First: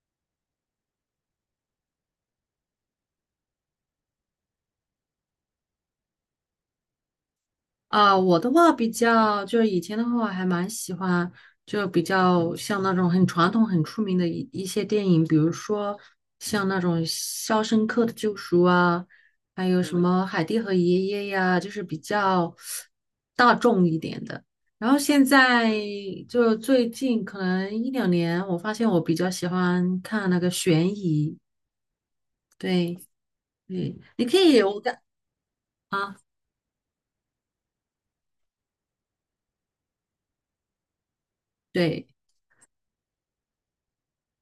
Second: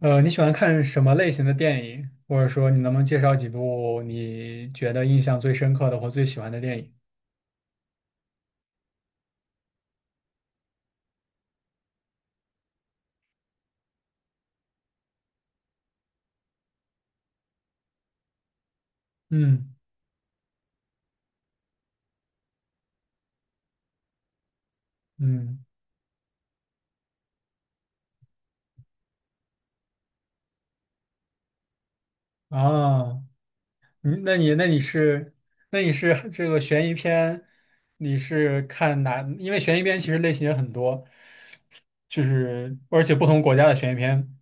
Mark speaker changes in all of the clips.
Speaker 1: 你喜欢看什么类型的电影？或者说，你能不能介绍几部你觉得印象最深刻的或最喜欢的电影？
Speaker 2: 啊，我的话比较，就是以前的话，我还蛮喜欢，就比较像那种很传统、很出名的一些电影，比如说像那种《肖申克的救赎》啊，还
Speaker 1: 嗯
Speaker 2: 有什么《海蒂和爷爷》呀，就是比较大众一点的。然后现
Speaker 1: 嗯，
Speaker 2: 在就最近可能一两年，我发现我比较喜欢看那个悬疑，对，
Speaker 1: 哦，
Speaker 2: 对，
Speaker 1: 你
Speaker 2: 你
Speaker 1: 那
Speaker 2: 可
Speaker 1: 你
Speaker 2: 以，
Speaker 1: 那你是那你是
Speaker 2: 啊，
Speaker 1: 这个悬疑片，你是看哪？因为悬疑片其实类型也很多，
Speaker 2: 对。
Speaker 1: 就是而且不同国家的悬疑片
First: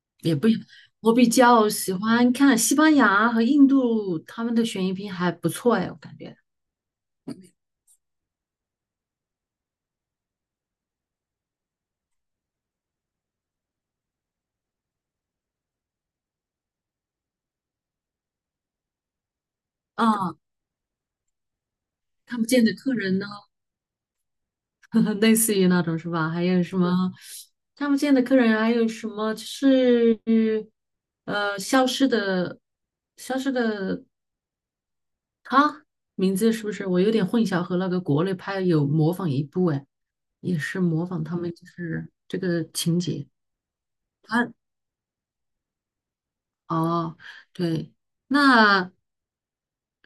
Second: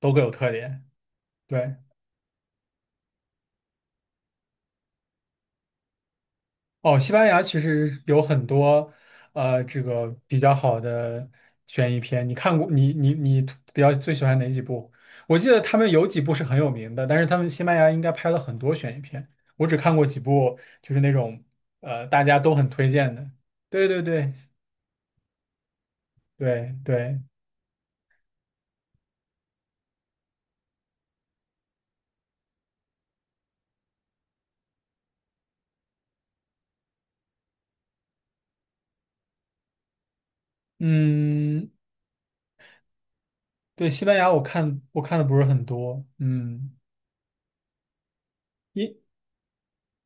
Speaker 1: 都各有
Speaker 2: 也不，
Speaker 1: 特点。
Speaker 2: 我比较
Speaker 1: 对，
Speaker 2: 喜欢看西班牙和印度他们的悬疑片还不错哎，我感觉
Speaker 1: 哦，西班牙其实有很多这个比较好的悬疑片。你看过？你比较最喜欢哪几部？我记得他们有几部是很有名的，但是他们西班牙应该拍了很多悬疑片。我只看过几
Speaker 2: 啊，
Speaker 1: 部，就是那种大家
Speaker 2: 看不
Speaker 1: 都
Speaker 2: 见
Speaker 1: 很
Speaker 2: 的
Speaker 1: 推
Speaker 2: 客
Speaker 1: 荐
Speaker 2: 人呢，
Speaker 1: 的。对对对
Speaker 2: 类似于那种是吧？还有
Speaker 1: 对
Speaker 2: 什么
Speaker 1: 对，
Speaker 2: 看不见的客人，还有什么就是呃消失的消失的他名字是不是？我有点混淆，和那个国内拍有模仿一部哎，也是模仿他们就
Speaker 1: 嗯，
Speaker 2: 是这个情节，
Speaker 1: 对，西班牙我
Speaker 2: 他
Speaker 1: 看我看的不是很多，嗯，
Speaker 2: 哦，对，那
Speaker 1: 一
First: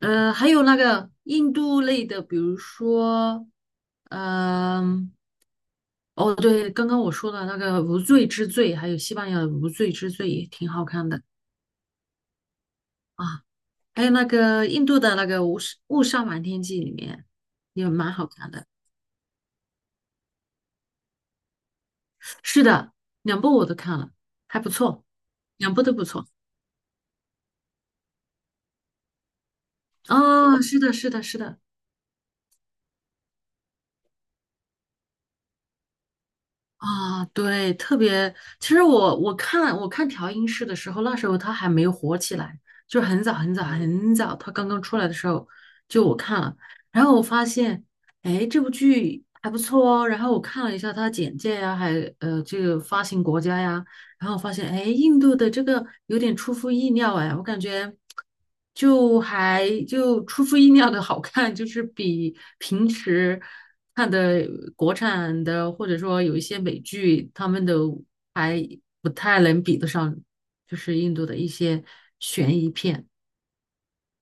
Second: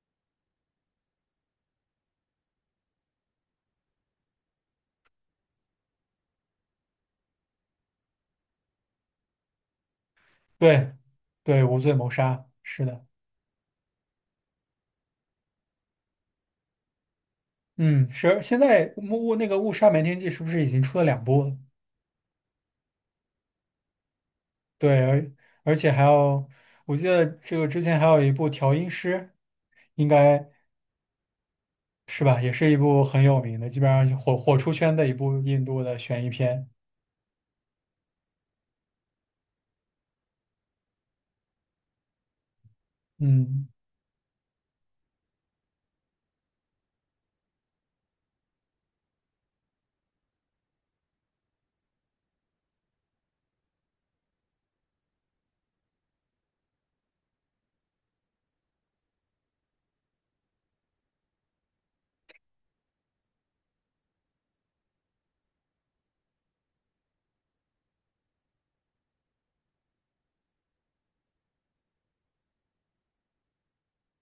Speaker 2: 还有那个印度类的，比如说，嗯、哦，对，刚刚我说的那个《无罪之罪》，还有西班牙的《无罪之罪》也挺好
Speaker 1: 对
Speaker 2: 看的
Speaker 1: 对，无罪谋杀是的。
Speaker 2: 啊，还有那个印度的那个《误杀瞒天记》里面也
Speaker 1: 嗯，
Speaker 2: 蛮好
Speaker 1: 是，
Speaker 2: 看
Speaker 1: 现
Speaker 2: 的。
Speaker 1: 在那个误杀瞒天记是不是已经出了两部了？
Speaker 2: 是的，两部我都看了，还不
Speaker 1: 对，
Speaker 2: 错，
Speaker 1: 而
Speaker 2: 两部
Speaker 1: 且
Speaker 2: 都
Speaker 1: 还
Speaker 2: 不错。
Speaker 1: 有，我记得这个之前还有一部调音师，应该
Speaker 2: 哦，是的，是的，是的。
Speaker 1: 是吧，也是一部很有名的，基本上火出圈的一部印度的悬疑片。
Speaker 2: 啊，对，特别，其实我看调音师的时候，那时候他还没有火起来，就是很早很早
Speaker 1: 嗯。
Speaker 2: 很早，他刚刚出来的时候，就我看了，然后我发现，哎，这部剧还不错哦，然后我看了一下它的简介呀，还这个发行国家呀，然后我发现，哎，印度的这个有点出乎意料，哎，我感觉就还就出乎意料的好看，就是比平时看的国产的或者说有一些美剧，他们的还不太能比得上，就是印度的一些悬疑片。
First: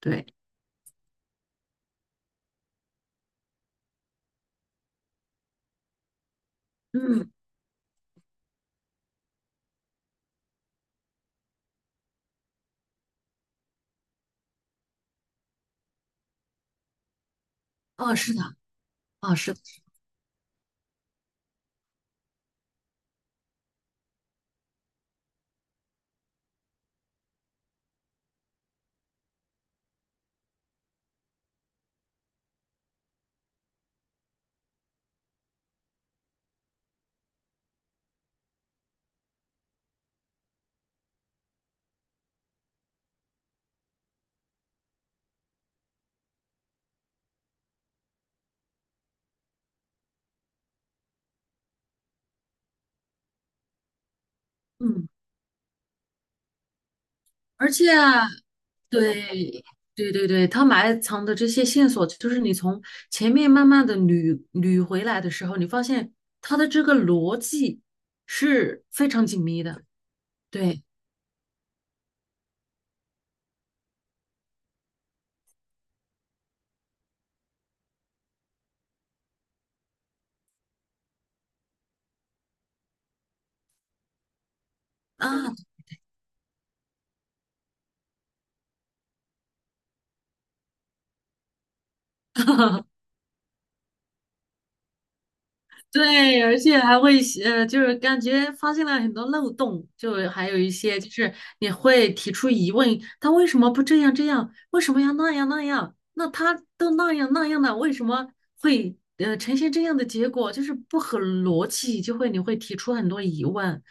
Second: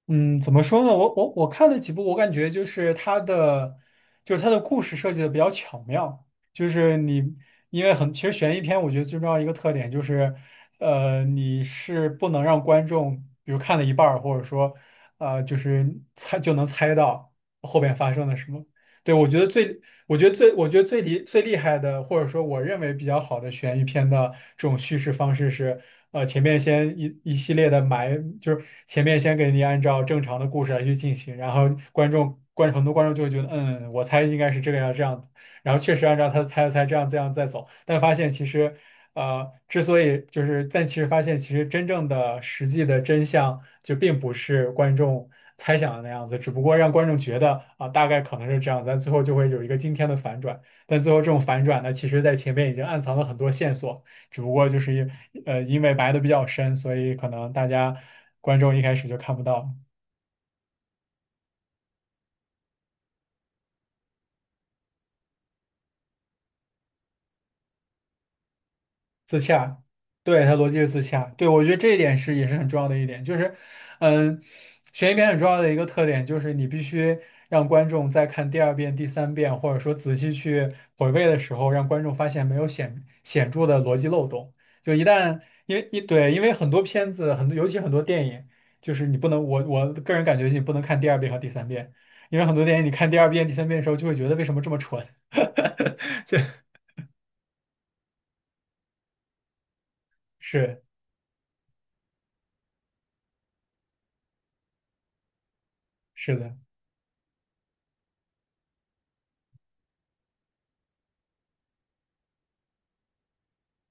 Speaker 2: 对，
Speaker 1: 嗯，怎么说呢？我看了几部，我感觉就是它的，就是它的故事设计的比较巧妙。就是你，
Speaker 2: 嗯，
Speaker 1: 因为很，其实悬疑片我觉得最重要一个特点就是，你是不能让观众，比如看了一半儿，或者说，就是猜就能猜到后边发
Speaker 2: 哦，
Speaker 1: 生
Speaker 2: 是
Speaker 1: 了什
Speaker 2: 的，
Speaker 1: 么。对，
Speaker 2: 哦，是的，
Speaker 1: 我觉得最厉害的，或者说我认为比较好的悬疑片的这种叙事方式是，前面先一系列的埋，就是前面先给你按照正常的故事来去进行，然后观众观很多观众就会觉得，嗯，我猜应该是这个样这样子。然后确实按照他猜的这样这样再走，但发现其实，之所以就是，但其实发现其实真正的实际的真相就并不是观众猜想的那样子，只不过让观众觉得啊、大概可能是这样子，但最后就会有一个惊天的反转。但最后这种反转呢，其实在前面已经暗藏了很多线索，只不过
Speaker 2: 嗯，
Speaker 1: 因为埋的比较深，所以可能大
Speaker 2: 而且。
Speaker 1: 家观众一开始就看不
Speaker 2: 对，
Speaker 1: 到。
Speaker 2: 对对对，他埋藏的这些线索，就是你从前面慢慢的捋捋回来的时候，你发现他的这个逻辑是非常
Speaker 1: 自
Speaker 2: 紧密
Speaker 1: 洽，
Speaker 2: 的。
Speaker 1: 对，它逻辑
Speaker 2: 对
Speaker 1: 是自洽，对，我觉得这一点是也是很重要的一点，就是，嗯，悬疑片很重要的一个特点就是你必须让观众在看第二遍、第三遍，或者说仔细去回味的时候，让观众发现没有显著的逻辑漏洞。就一
Speaker 2: 啊，
Speaker 1: 旦因为很多片子，尤其很多电影，就是你不能，我个人感觉你不能看第二遍和第三遍，因为很多电影你看第二遍、第三遍的时候就会觉得为什么这么蠢，这
Speaker 2: 对，而且还会就是感觉发现了很多漏洞，就还有一
Speaker 1: 是
Speaker 2: 些就是你会提出疑问，他为什么不这样这样？为什么要那样那样？那
Speaker 1: 是
Speaker 2: 他
Speaker 1: 的，
Speaker 2: 都那样那样了，为什么会呈现这样的结果？就是不合逻辑，就会你会提出很多疑问。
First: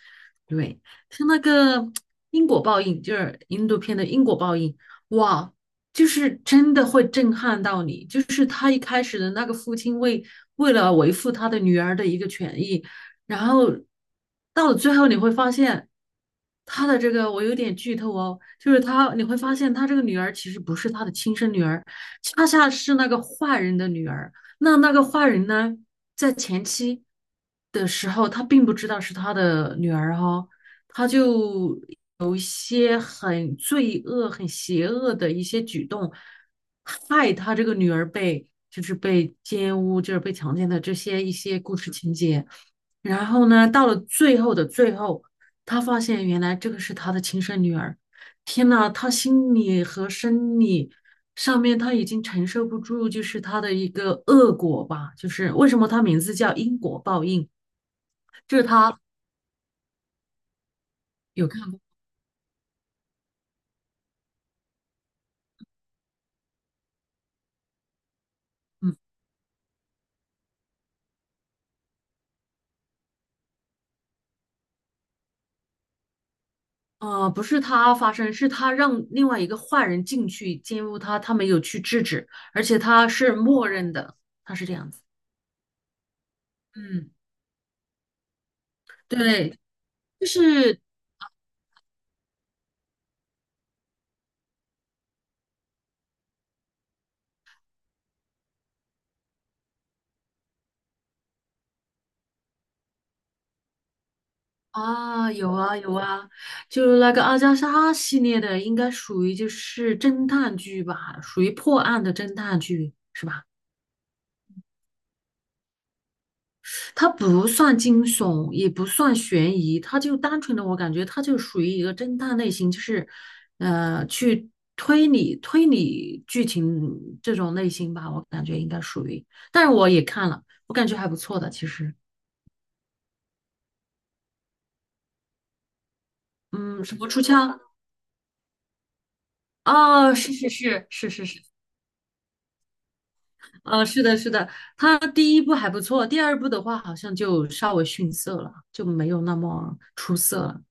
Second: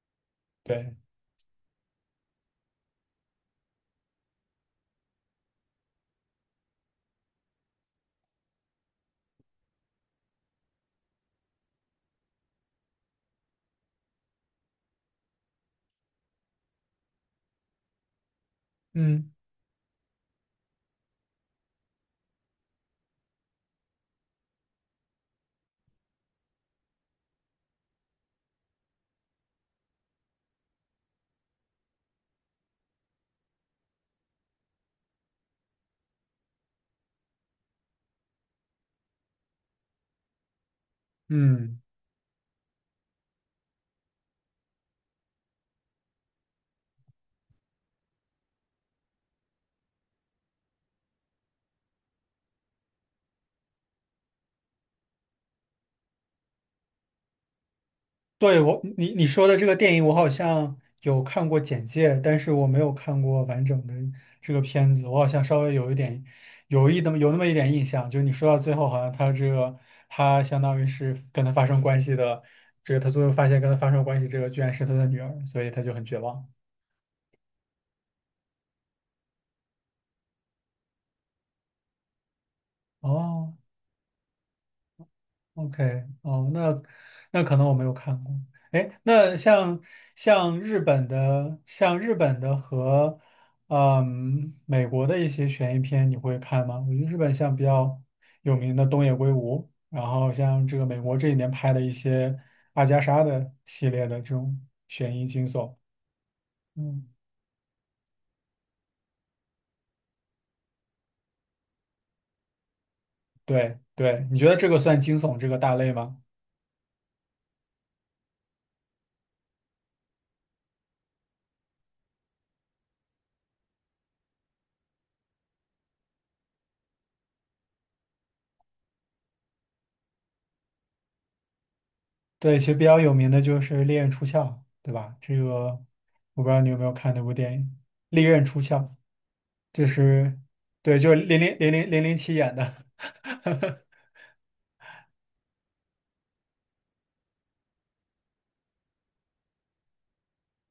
Speaker 2: 对，
Speaker 1: 对，
Speaker 2: 像那个因果报应，就是印度片的因果报应，哇，就是真的会震撼到你，就是他一开始的那个父亲为了维护他的女儿的一个权益，然后到了最后你会发现，他的这个我有点剧透哦，就是他你
Speaker 1: 嗯。
Speaker 2: 会发现他这个女儿其实不是他的亲生女儿，恰恰是那个坏人的女儿。那个坏人呢，在前期的时候他并不知道是他的女儿哈、哦他就有一些很罪恶、很邪恶的一些举动，害他这个女儿被就是被奸污，就是被强奸的这些一些故
Speaker 1: 嗯，
Speaker 2: 事情节。然后呢，到了最后的最后，他发现原来这个是他的亲生女儿。天呐，他心理和生理上面他已经承受不住，就是他的一个恶果吧。就是为什么他名字叫因果报应，就
Speaker 1: 对，
Speaker 2: 是
Speaker 1: 我，
Speaker 2: 他
Speaker 1: 你你说的这个电影，我好像有看
Speaker 2: 有
Speaker 1: 过
Speaker 2: 看过。
Speaker 1: 简介，但是我没有看过完整的这个片子。我好像稍微有一点，有那么一点印象，就是你说到最后，
Speaker 2: 嗯
Speaker 1: 好像他这个他相当于是跟他发生关系的，这个他最后发现跟他发生关系这个居然是他的女儿，所以他就很绝望。
Speaker 2: 啊，不是他发生，是他让另外一个坏人进去奸污他，他没有去制止，而且他是
Speaker 1: 哦。
Speaker 2: 默认的，他是这样子。
Speaker 1: OK,哦，那
Speaker 2: 嗯，
Speaker 1: 那可能我没有看过。哎，那
Speaker 2: 对，
Speaker 1: 像
Speaker 2: 就
Speaker 1: 像
Speaker 2: 是
Speaker 1: 日本的，像日本的和美国的一些悬疑片，你会看吗？我觉得日本像比较有名的东野圭吾，然后像这个美国这一年拍的一些阿加莎的系列的这种悬疑
Speaker 2: 啊，
Speaker 1: 惊
Speaker 2: 有
Speaker 1: 悚，
Speaker 2: 啊有啊，就
Speaker 1: 嗯，
Speaker 2: 那个阿加莎系列的，应该属于就是侦探剧吧，属于破案的侦探剧。
Speaker 1: 对对，你觉得这个算惊悚这个大类吗？
Speaker 2: 它不算惊悚，也不算悬疑，它就单纯的，我感觉它就属于一个侦探类型，就是，去推理推理剧情这种类型吧，我感觉应该属于。但是我也看了，我感觉还不错的，其实，
Speaker 1: 对，其实比较有名的就是《利刃出鞘》，对吧？这个我不知道你有没
Speaker 2: 嗯，
Speaker 1: 有
Speaker 2: 什么
Speaker 1: 看那
Speaker 2: 出
Speaker 1: 部
Speaker 2: 鞘？
Speaker 1: 电影《利刃出鞘》，就
Speaker 2: 哦，是
Speaker 1: 是
Speaker 2: 是是
Speaker 1: 对，
Speaker 2: 是
Speaker 1: 就是
Speaker 2: 是
Speaker 1: 零
Speaker 2: 是，
Speaker 1: 零零零零零七演的。
Speaker 2: 是的，是的，它第一部还不错，第二部的话好像就稍微逊色了，就没有那么出色了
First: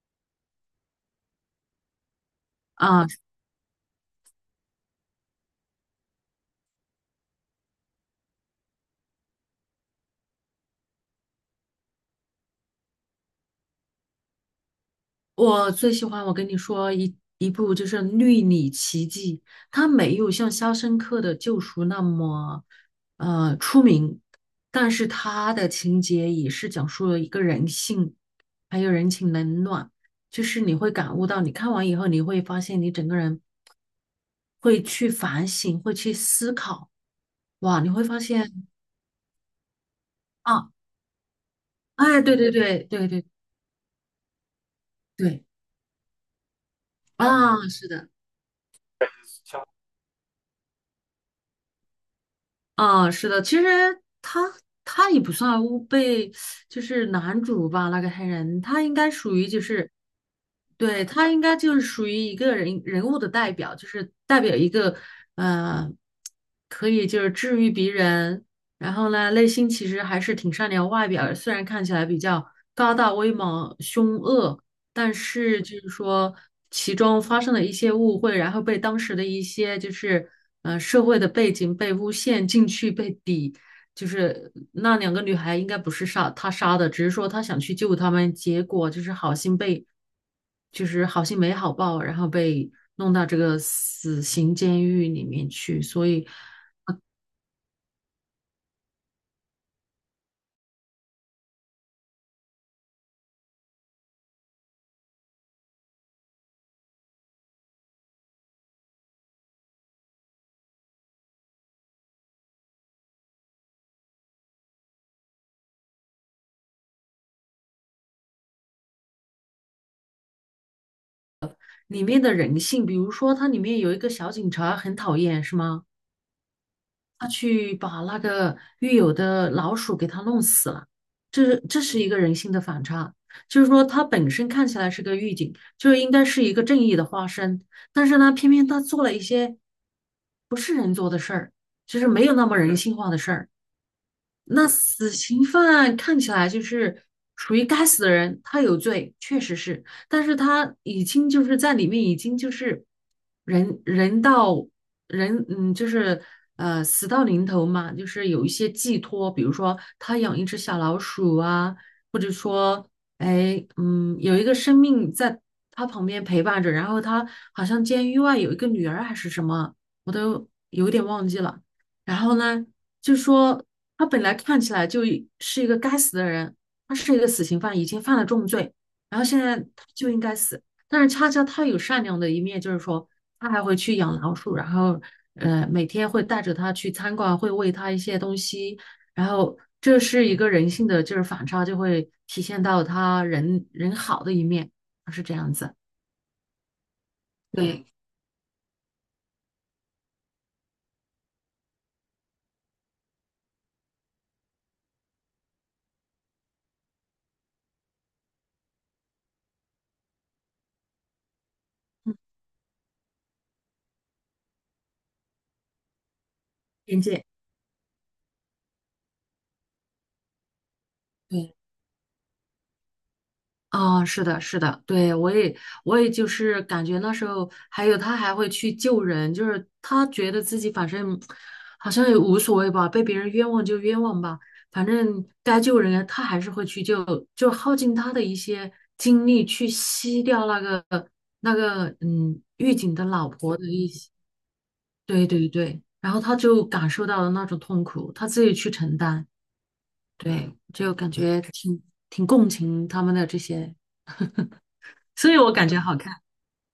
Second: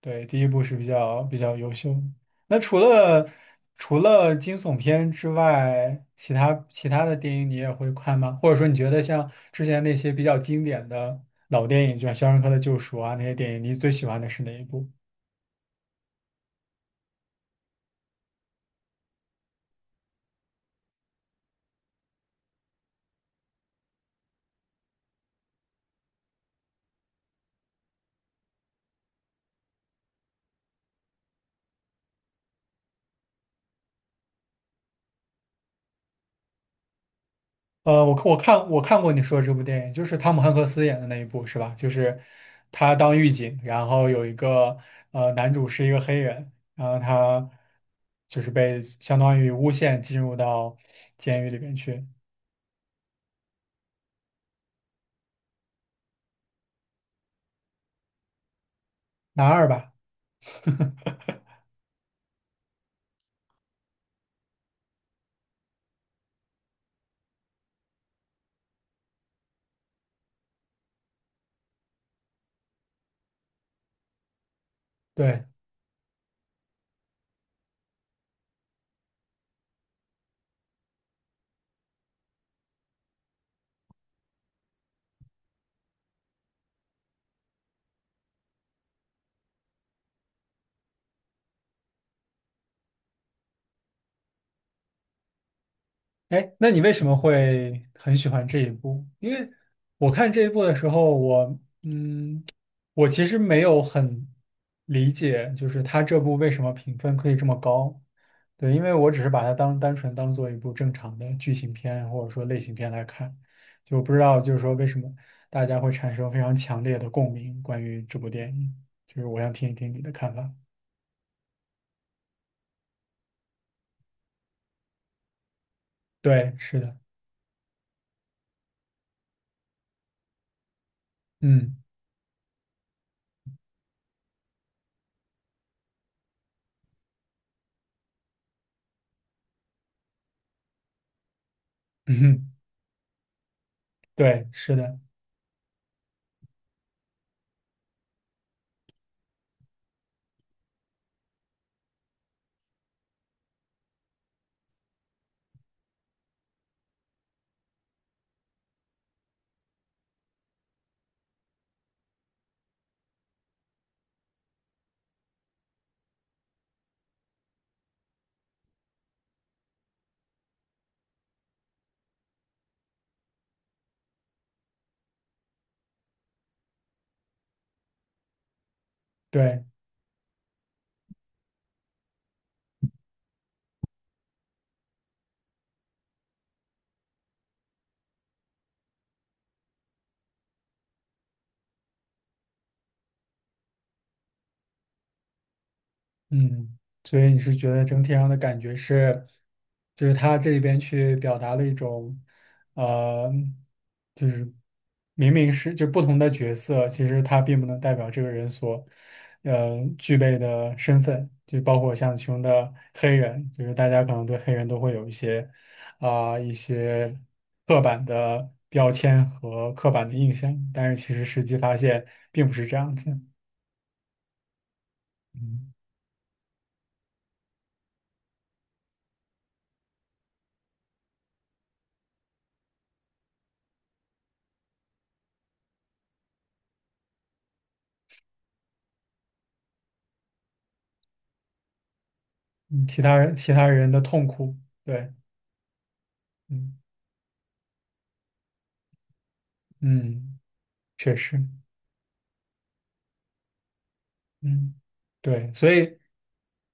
Speaker 1: 对，第一部是比较比较优秀的那除
Speaker 2: 啊。
Speaker 1: 了除了惊悚片之外，其他其他的电影你也会看吗？或者说你觉得像之前那些比较经典的老电影，就像《肖申克的救赎》啊那些电影，你最喜欢的是哪一部？
Speaker 2: 我最喜欢，我跟你说一部就是《绿里奇迹》，它没有像《肖申克的救赎》那么出名，但是它的情节也是讲述了一个人性，还有人情冷暖，就是你会感悟到，你看完以后你会发现你整个人会去反省，会去思考，哇，你会发
Speaker 1: 我我看
Speaker 2: 现
Speaker 1: 我看过你说的这部电影，就是汤姆汉克
Speaker 2: 啊，
Speaker 1: 斯演的那一部，是吧？就是
Speaker 2: 哎，对对对
Speaker 1: 他
Speaker 2: 对
Speaker 1: 当
Speaker 2: 对
Speaker 1: 狱警，然后有一个
Speaker 2: 对
Speaker 1: 男主是一个黑人，然后他
Speaker 2: 啊，是的。
Speaker 1: 就是被相当于诬陷进入到监狱里面去，
Speaker 2: 啊，是的，其实他也不算欧被，就是男主吧，那个黑人，他应该属
Speaker 1: 男
Speaker 2: 于就
Speaker 1: 二
Speaker 2: 是，
Speaker 1: 吧？
Speaker 2: 对，他应 该就是属于一个人物的代表，就是代表一个呃，可以就是治愈别人，然后呢，内心其实还是挺善良，外表虽然看起来比较高大威猛、凶恶。但
Speaker 1: 对。
Speaker 2: 是就是说其中发生了一些误会，然后被当时的一些就是社会的背景被诬陷进去被抵，就是那两个女孩应该不是杀他杀的，只是说他想去救他们，结果就是好心被就是好心没好报，然后被弄到这个死刑监狱里面去，所以
Speaker 1: 哎，那你为什么会很喜欢这一部？因为我看这一部的时候，嗯，我其实没有很理解，就是他这部为什么评分可以这么高？对，因为我只是把它当单纯当做一部正常的剧情片或者说类型片来看，就不知道就是说为什么大家会产生非常强烈的共鸣关于这部电影，就是我想听一听你的看法。
Speaker 2: 里面的人性，比如说它里面有一个小警察很讨厌，是吗？
Speaker 1: 对，是的，
Speaker 2: 他去把那个狱友的老鼠给他弄死了，这是
Speaker 1: 嗯，
Speaker 2: 这是一个人性的反差。就是说，他本身看起来是个狱警，就应该是一个正义的化身，但是呢，偏偏他做了一些不是人做的事儿，就是没有那么人性化的事儿。
Speaker 1: 对，
Speaker 2: 那
Speaker 1: 是的，
Speaker 2: 死刑犯看起来就是属于该死的人，他有罪，确实是，但是他已经就是在里面已经就是人人到人，嗯，就是死到临头嘛，就是有一些寄托，比如说他养一只小老鼠啊，或者说哎有一个生命在他旁边陪伴着，然后他好像监狱外有一个女儿还是什么，我都有点忘记了。然后呢，就说他本来看起来就是一个该死的人，他是一个死刑犯，已经犯了重罪，然后现在
Speaker 1: 对。
Speaker 2: 他就应该死。但是恰恰他有善良的一面，就是说他还会去养老鼠，然后每天会带着他去餐馆，会喂他一些东西，然后这是一个人性的就是反差，就会体现到他人人好的一面，他是这样子。
Speaker 1: 嗯，所以你是觉得
Speaker 2: 对
Speaker 1: 整体上的感觉是，就是他这里边去表达了一种，呃，就是明明是就不同的角色，其实他并不能代表这个人所，具备的身份，就包括像其中的黑人，就是大家可能对黑人都会有一些，啊、一
Speaker 2: 边
Speaker 1: 些
Speaker 2: 界，
Speaker 1: 刻板的标签和刻板的印象，但是其实实
Speaker 2: 对，
Speaker 1: 际发现并不是这样子。
Speaker 2: 啊，是的，是的，对，我也，
Speaker 1: 嗯。
Speaker 2: 我也就是感觉那时候，还有他还会去救人，就是他觉得自己反正好像也无所谓吧，被别人冤枉就冤枉吧，反正该救人他还是会去救，就耗尽他的一些精力去吸掉那个那个狱
Speaker 1: 嗯
Speaker 2: 警的老
Speaker 1: 其
Speaker 2: 婆的
Speaker 1: 他
Speaker 2: 一
Speaker 1: 人的
Speaker 2: 些，
Speaker 1: 痛苦，对，
Speaker 2: 对对对，然后他就
Speaker 1: 嗯
Speaker 2: 感受到了那种痛苦，他自己去承担，
Speaker 1: 嗯，
Speaker 2: 对，就感
Speaker 1: 确实，
Speaker 2: 觉挺共情他们的这些。
Speaker 1: 嗯，
Speaker 2: 所以
Speaker 1: 对，
Speaker 2: 我感
Speaker 1: 所
Speaker 2: 觉好
Speaker 1: 以
Speaker 2: 看。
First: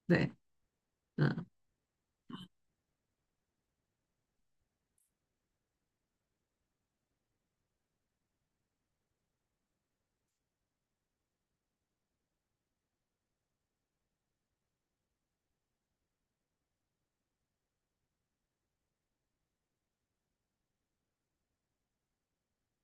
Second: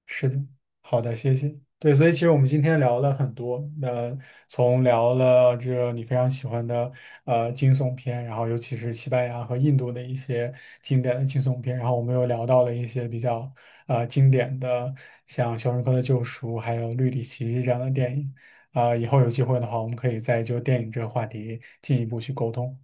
Speaker 1: 是
Speaker 2: 对，
Speaker 1: 的，好的，谢
Speaker 2: 嗯，
Speaker 1: 谢。对，所以其实我们今天聊了很多，呃，从聊了这个你非常喜欢的惊悚片，然后尤其是西班牙和印度的一些经典的惊悚片，然后我们又聊到了一些比较经典的，像《肖申克的救赎》还有《绿里奇迹》这样的电影。啊、以后有机会的话，我们可以再就电影这个话题进一步去沟通。